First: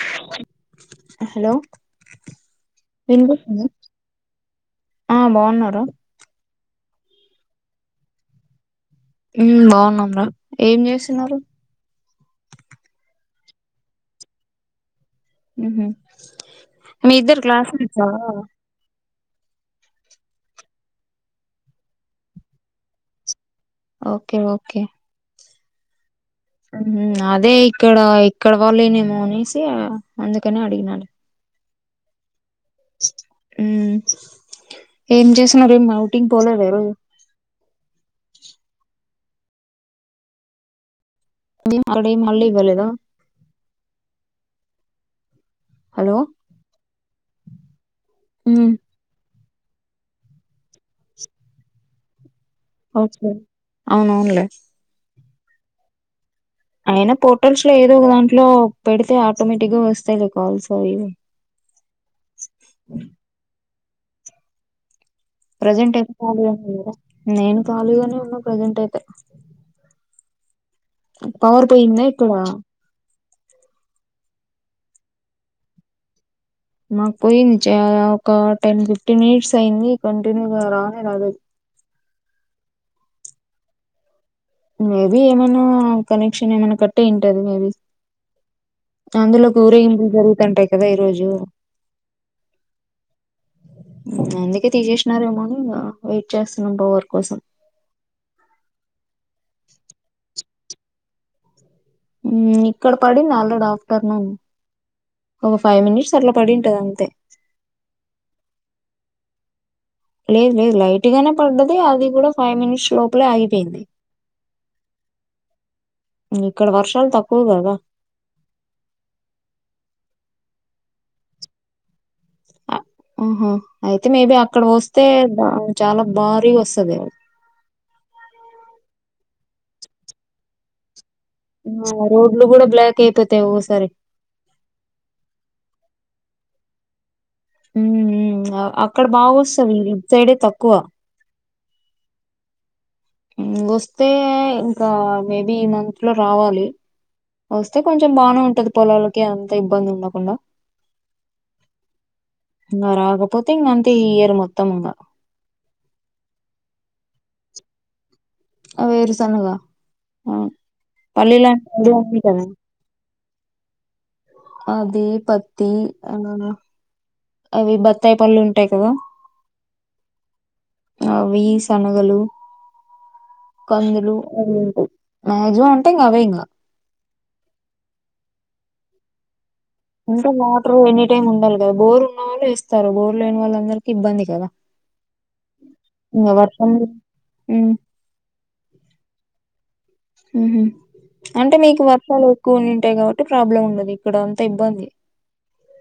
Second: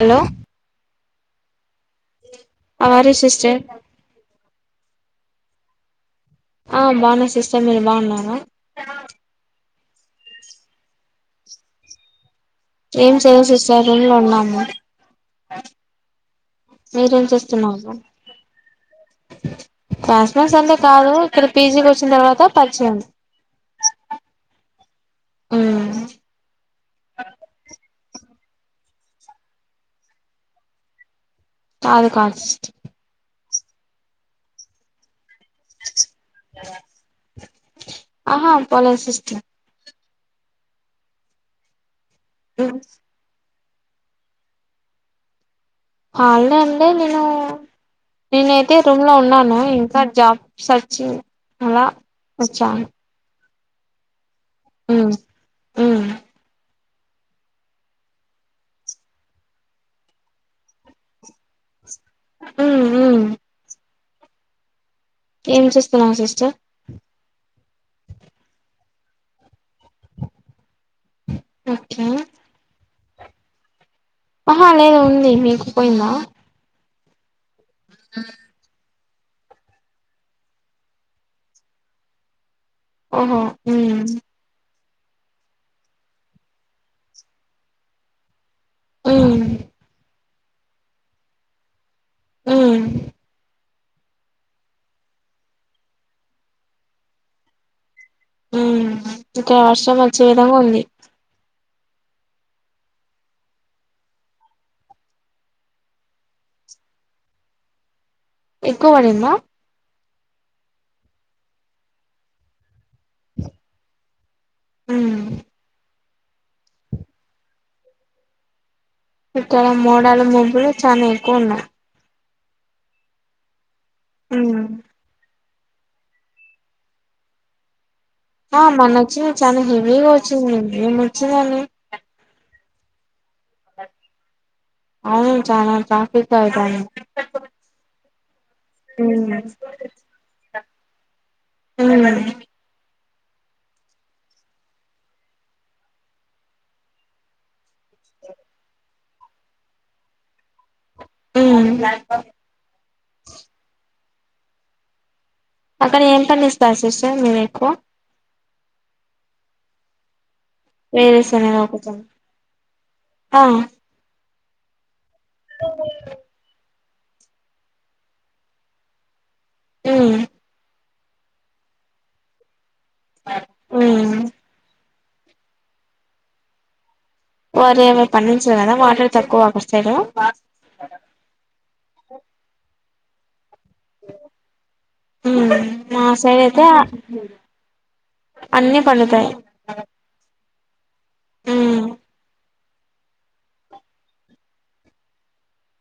hello hello అవారు sister వినిపిస్తుందా ఆ బాగున్నారు ఆ బాగున్నా సిస్టే మీరు బాగున్నారును ఉమ్ బాగున్నాం ఏం చేసన్నారు ఏం చేయ సిస్టర్ రూమ్ లో ఉన్నాము మీరేం ఇద్దరు క్లాస్ పాస్ మార్స్ అంతా కాదు ఇక్కడ పీజీకి వచ్చిన తర్వాత పరిచయం ఓకే ఓకే ఆ అదే ఇక్కడ ఇక్కడ వాళ్ళేనేమో అనేసి అందుకనే అడిగినాను కాదు కాస్ట్ ఏం చేస్ మరేం ఔటింగ్ పోలేద ఈ రోజు న అది మళ్ళీ మళ్ళివలేద హలో అనే అండి నేను ఉమ్ నేనైతే రూమ్ లో ఉన్నాను ఇంకా జాబ్ సర్చింగ్ అలా వచ్చాను ఓకే అవునవునులే ఉ ఊ అయినా పోర్టల్స్ లో ఏదో ఒక దాంట్లో పెడితే ఆటోమేటిక్ గా వస్తాయి లే కాల్స్ అవి వ అ ప్రెజెంట్ ఏం చేస్తున్నావు సిస్టర్ నేను కాళీగనే ఉన్న ప్రజెంట్ అయితే పవర్ ఓకే పోయిందా ఇక్కడ ఆహా లేదు ఉంది మీకు పోయిందా మాకు పోయించ ఒక టెన్ ఫిఫ్ ఫిఫ్టీన్ మినిట్స్ అయింది కంటిన్యూగా రానే రాదు ఓహో ఊ మేబి ఏమనా కనెక్షన్ ఏమనా కట్టయి ఉంటది మేబి ఉమ్ అందులోకు ఊరేగింపులు జరుగుతుంటాయి కదా ఈరోజు ఊ అందుకే తీసేసినారేమో అని ఇంగ వెయిట్ చేస్తున్నాం పవర్ కోసం ఊ ఇంకా వర్షం వచ్చే విధంగా ఉంది ఊ ఇక్కడ పడింది ఆల్రెడీ ఆఫ్టర్నూన్ ఒక ఫైవ్ మినిట్స్ అట్లా పడింటది అంతే ఎక్కు పడిందా లేదు లేదు లైట్ గానే పడ్డది అది కూడా ఫైవ్ మినిట్స్ లోపలే ఆగిపోయింది ఉమ్ ఇక్కడ వర్షాలు తక్కువ కదా ఎక్కో మోడాల మబ్బులు చనా ఎక్కువ ఉన్నాయి ఓహో అయితే మేబి ఉమ్ అక్కడ వస్తే బావు చాలా భారీ వస్తదేమో ఆ మొనచ్చింది చాలా హెవీగా వచ్చిందండి ఏమో ఆ రోడ్లు కూడా బ్లాక్ అయిపోతాయి ఓకొసారి అవును చానా ట్రాఫీక్ ఐతంది ఊ ఊ అక్కడ ఉమ్ బాగా వస్తది ఇట్ సైడ్ ఏ తక్కువ ఊహు ఇంగోస్తే ఇంకా మేబి ఈ మంత్ లో రావాలి వస్తే కొంచెం బానే ఉంటది పొలాలకి అంత ఇబ్బంది ఉండకుండా ఉమ్ ఇంగ రాకపోతే ఇంగ అంతే ఈ ఇయర్ మొత్తమింగా అక్కడ ఏం పనిచేస్తారు సిస్టర్ మీరు ఎక్కువ అ వేరుసనగా అ వేరుశెనగ పలిలంటే ఒకటా మంచిగున్ని కదా ఆ అది పతి అనన అవి బత్తాయి పళ్ళు ఉంటాయి కదా ఊ అవి సనగలు ఉమ్ కందులు అవి ఉంటయి మజమా ఉంటా ఇంకా అవే ఇంకా వరే పడించదదా మాటర్ తక్వ ఇంటకా వాటర్ ఎనీ టైమ్ ఉండాలి కదా బోర్ ఉన్న వాళ్ళు ఇస్తారు బోర్ లేని వాళ్ళందరు ఇబ్బంది కదా మా ఇంగ సైడ్ అయితే వర్షం ఉమ్ అన్నిీ పండుతాయి హ అంటే ఉమ్ మీకు వర్షాలు ఎక్కువ ఉంటాయి కాబట్టి ప్రాబ్లం ఉండదు ఇక్కడ అంతా ఇబ్బంది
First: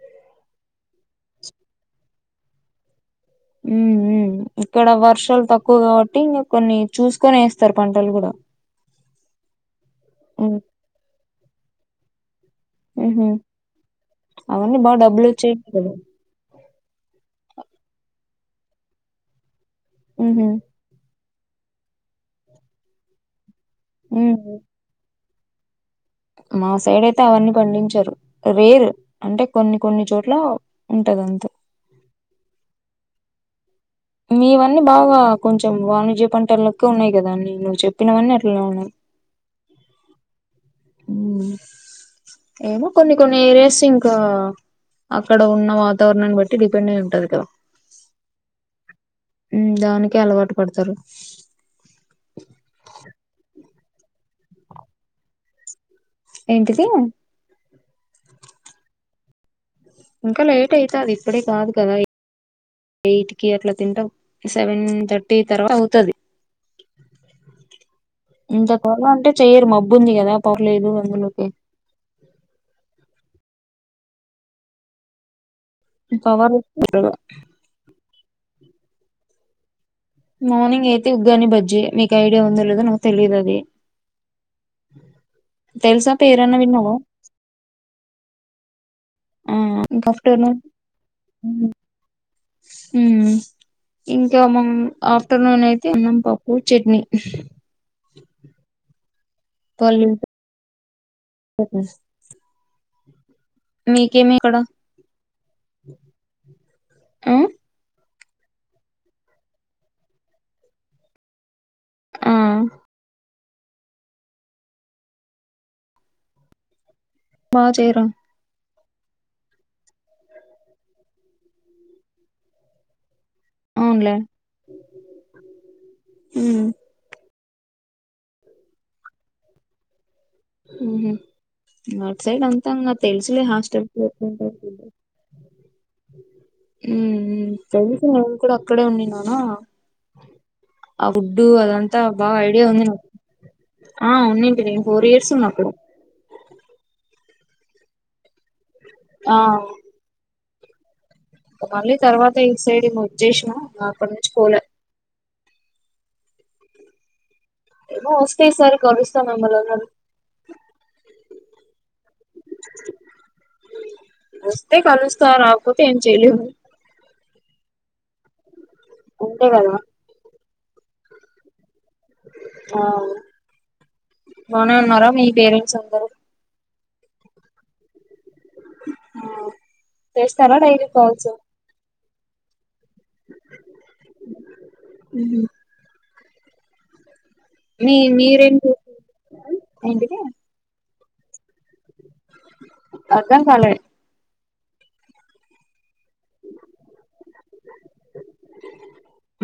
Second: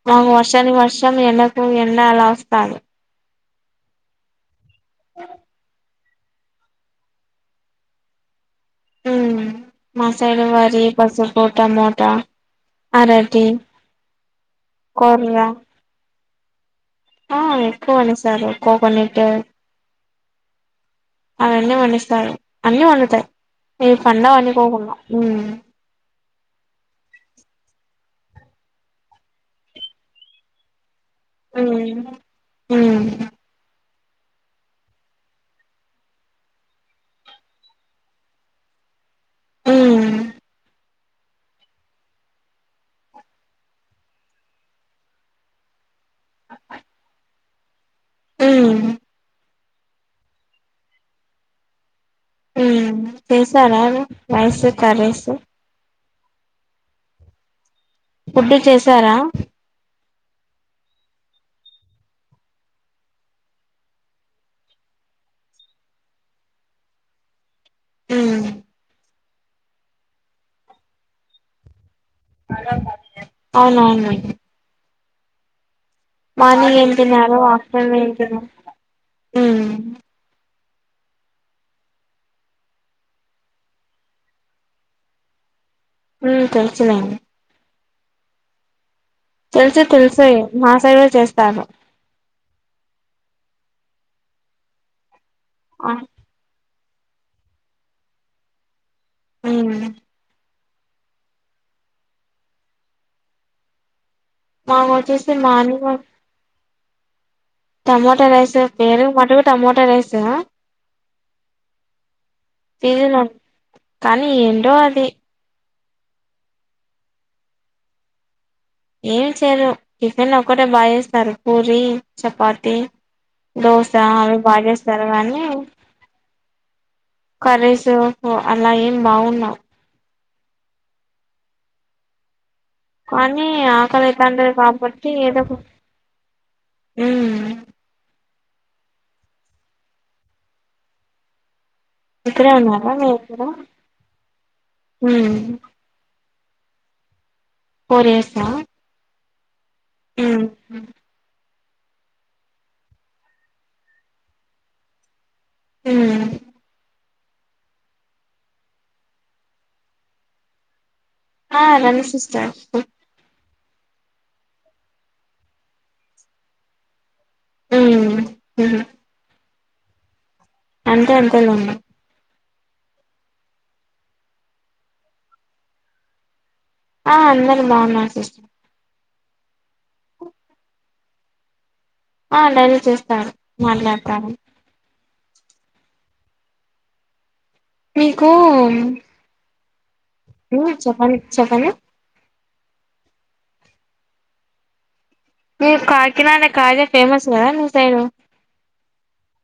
మాకు వర్షానికి వర్షం ఎండకు ఎండ అలా వస్తాంది ఉ ఇక్కడ వర్షాలు తక్కువగా అే ఇంకా కొన్ని చూసుకొని వేస్తారు పంటలు కూడా మాసాల ఉమ్ వరి పసుపుపు టమోటా హ అరటి అవన్నీ బా డబ్బులు కొర్ర వచ్చాయి ఆ ఎక్కువ అని సారు కోకోనట్ ఆ అవన్నీ వండిస్తాయి అన్నీ వండుతాయి ఈవి పండ ఉమ్ అన్నకోకుండా మా సైడ్ అయితే అవన్నీ పండించారు రేరు అంటే కొన్ని కొన్ని చోట్ల ఉంటుదంత అ మీవన్నీ బాగా కొంచెం వాణిజ్య పంటలకే ఉన్నాయి కదా అన్నీ నువ్వు చెప్పినవన్నీ అట్లా ఉన్నాయి ఉమ్ అ ఏమో కొన్ని కొన్ని రేసింగ్ అక్కడ ఉన్న వాతావరణాన్ని బట్టి డిపెండ్ అయ ఉంటది కదా అ దానినికిే అలవాటు పడతారు చేసార వైసు కేసి ఏంటిది ఫుడ్డు చేశారా ఇంకా లేట్ అయితది ఇప్పుడే కాదు కదా ఎయిట్ కి అట్లా తింటాం సెవెన్ థర్టీ తర్వాత అవుతుది ఉమ్ ఇంత తర అంటే చెయ్యరు మబ్బుంది కదా పర్లేదు అందులోకి అవునవును పవర్ మార్నింగ్ ఏ తనాారు ఆఫ్టర్నూన్ ఏ తనా మార్నింగ్ అయితే ఉగ్గాని బజ్జి మీకు ఐడియా ఉందో లేదో నాకు తెలీదు అది తెలుసా ఉమ్ పేరన్నా విన్నావు తెలుసులేండి తెలుసు ఆకాఫట్ తెలుసు మా సైడ్ కూడా చేస్తారు ఇంకా మం ఆఫ్టర్నూన్ అయితే ఆ ఉన్నాం పప్పు చట్నీ ఉమ్ పలివ ఓ మీ మా వచ్చస మాని మ ఆ టమోట రాయిస బేరు మాటకు టమట రాయిస హ ఆ తీసిన కానీ ఏంటో అది మా చేయరా ఏమి చేయరు చటిఫెన్ ఒకక్కటే బాగాేస్తారు పూరి చపాతి దోసా అవునులే బాగస్ తవనీ మ్మ్ కరేస్ అలా ఏం బాగున్నావు సైడ్ అంత మఖతంగా తెలుసులే కానీ హాస్టల్ంట ఆకలి అయితాంటది కాబట్టి ఏదో ఒక ఉమ్ ఉ స కూడా అక్కడే ఉంనాను ఆ గుడ్డు అలాంటి అ బాగా ఇక్కడే ఐడియా ఉంది ఉన్నారా నాకు మీరు కూడా ఉన్న ఫోర్ ఇయర్స్ ఉమ్ నాకు బరిేసా ఆ ఉ మళ్ళీ తర్వాత ఈ సైడ్ ము వచ్చేసిన అక్కడ నుంచి పోలే ఆ ఏమో వస్తాయి సార్ గరుస్తాం మిమ్మల ఆ నన్న సస్టర్ వస్తతే కాలుస్తతోార ఆకోతే ఎం చేలి ఉ అంతే కద అంతే అంత లోన్నా ఆ బానే ఉన్నారా మీ పేరెంట్స్ అందరుూ ఆ అందరు బాగున్నారు సిస్ట తెతనుా డైరి పోవచ్చు ఆ డైరీ చేస్తారు మాట్లాడతారు ఉ మీ మీకు మీరేం ఏంటి చప్పని చప్పని అక చాలే మీ కాకినాడ కాదే ఫేమస్ కదా ని సైను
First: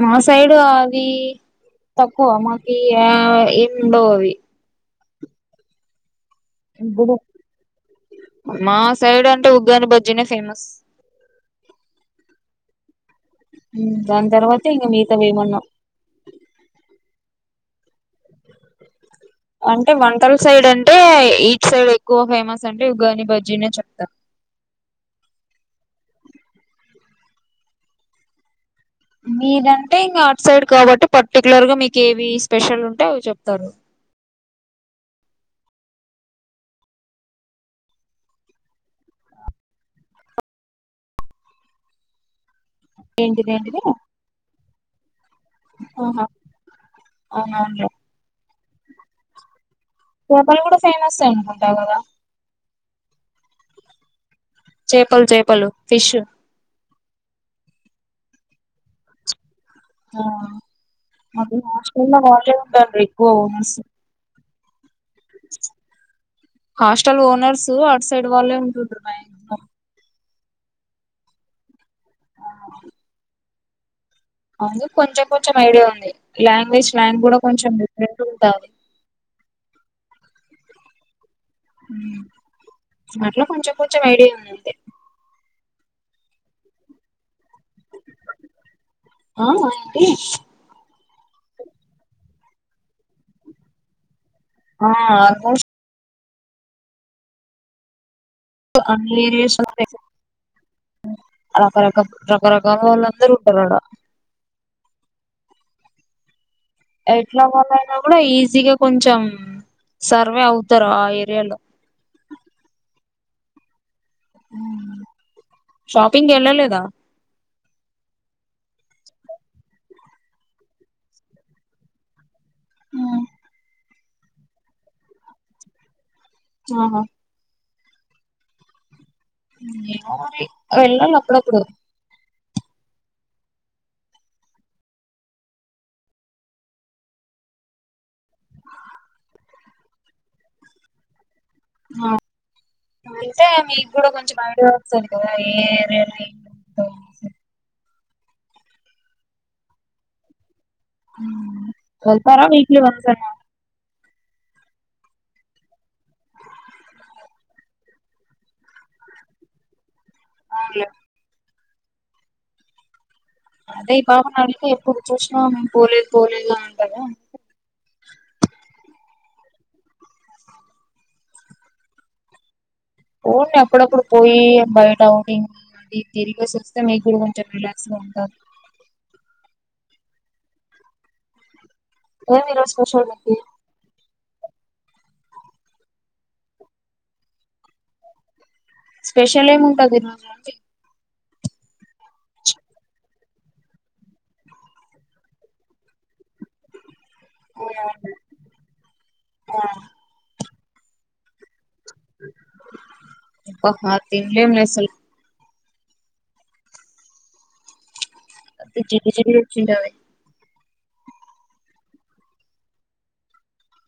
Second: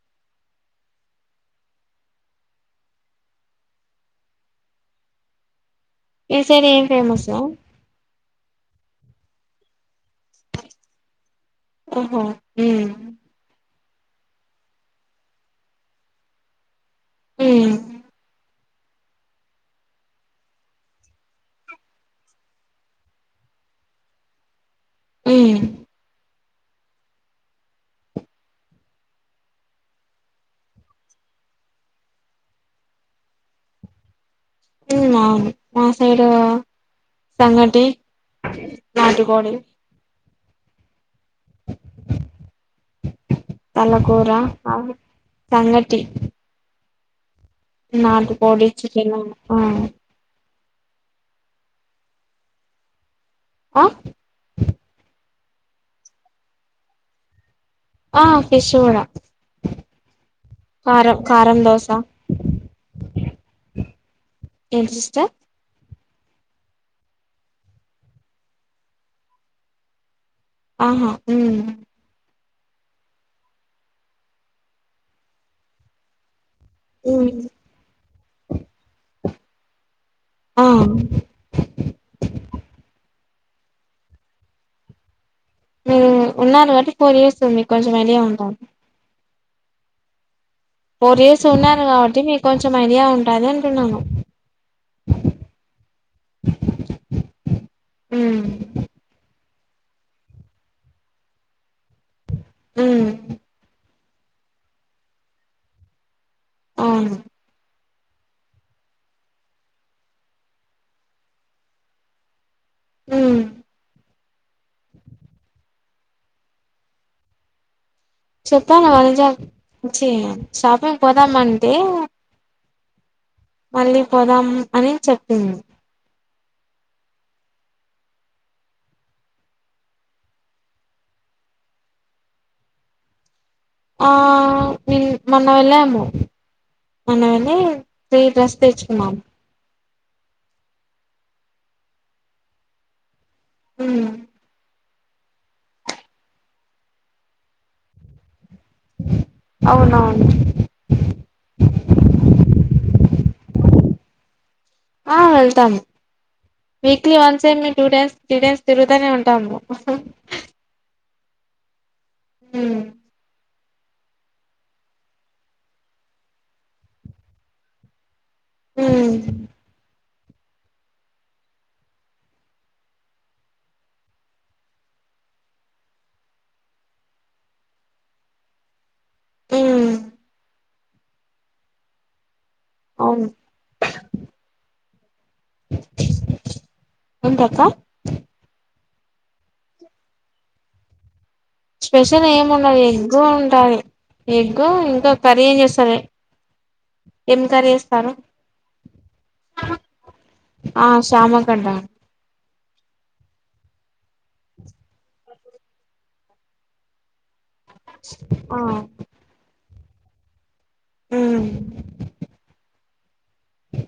మా సైడ్ అ తకువ మాకి ఏం బౌ అవి ఈసైడ్ ఏం ఇప్పుడు ఫేమస్ మా సైడ్ అంటే ఉగాని బ ఓహో దాని తర్వాతే ఇం మీత వేయమన్నాం ఉమ్ అంటే వంటల సైడ్ అంటే ఈచ్ సైడ్ ఎక్కువ ఫేమస్ అంటే యుగాని బజీనేే చెప్తాారు అ మీరంటే ఇంకా అవుట్ సైడ్ కాబట్టి పర్టికులర్ గా మీకు ఏవి స్పెషల్ ఉంటే అ చెప్తారు ఉవును మా సైడు సంగటి నాటికోోడి ఏంటిది ఏంటిది తలకూర సంగటి ఆహా అవునవునులే నాలు కోడి చికెన్ చెప్పలు కూడా ఫేమస్ అంటకుంటా కదా ఆ చేపలు చేపలు ఫిష్ ఆ ఫిషవడా ఆ అట దోశ ఎకువఓ ఏ sys hostel owners outside వాళ్ళే ఉంటుండ మ ఆహా ఆ అవు కొంచెం కొంచెం ఐడియా ఉంది లాంగ్వేజ్ లాంగ్ ఉమ్ కూడా కొంచెం డిఫరెంట్ ఉంటుంది ఆ అట్లో కొంచెం కొంచెం ఐడియా ఉందింది మ్ ఉన్నాారు కాబట్టి ఫర్ ఇయర్స్ మిక్ కొంచెం ఐడియా ఉంటారు ఎ ఫోర్ ఇయర్స్ ఉన్నారు కాబట్టి మీకు కొంచెం ఐడియా ఉంటది అంటున్నాను ఆ ఆల్మోస్ మ్ అన్ని [unintelligible] రాకరకాల్ రకరకాళ్ళో ఉమ్ ల్లాందరు ఉంటారు ఆడ అవును ఎట్లా మనై కూడా ఈజీగా కొంచెం సర్వే అవుతారు ఆ ఏరియాలో మ్ మ్ షాపింగ్ వెళ్ళలేదా చెప్పాను వానజాకి చి షాపింగ్ పోదామంటి ఆ మళ్ళీ పోదాం అని చెప్పింది ఆహా ఏమో మరి వెళ్ళాలి అప్పుడప్పుడు ఆ మీ మొన్న వెళ్ళాము మొన్న వెళ్లి త్రీ డ్రెస్ తెచ్చుకున్నాం అ అంటే మీక్కూడా కొంచెం బడు సోని కద ఏ రే నైట్ తో స్ అవునవును వెళ్తారా వీక్లి వన్స్ అన్న ఆ వెళ్తాము వీక్లీ వన్స్ ఏందీ టూ టైమ్స్ త్రీ టైమ్స్ తిరుగుతనే ఉంటాము అవును మ్ అదే భావన అంటే ఎప్పుడు చూసినా మేము పోలేదు పోలేదు అంటదా మ్ పొండి అప్పుడప్పుడు పోయి బయట అవుటింగ్ అది తిరిగేసోస్తే మీక్ కూడ కొంచెం రిలాక్స్ గ ఉంటారు ఏమీ ఈ రోజు స్పెషల్ అవును ఏంటి ఏంటక్క స్పెషల్ ఎం ఉంటది ఈ రోజు అంటి స్పెషల్ ఏముండది ఎగ్గు ఉంటాది ఎగ్గు ఇంకా కర్రీ ఏం చేస్తాలే ఎం కరి అబ్బా చేస్తారు ఆ శ్యామ గడ్డ అహ తిన్లేమ్ లే అసల్ ఆ అది జిడ్డు జిడ్డు గోచ్చింటది మ్ అ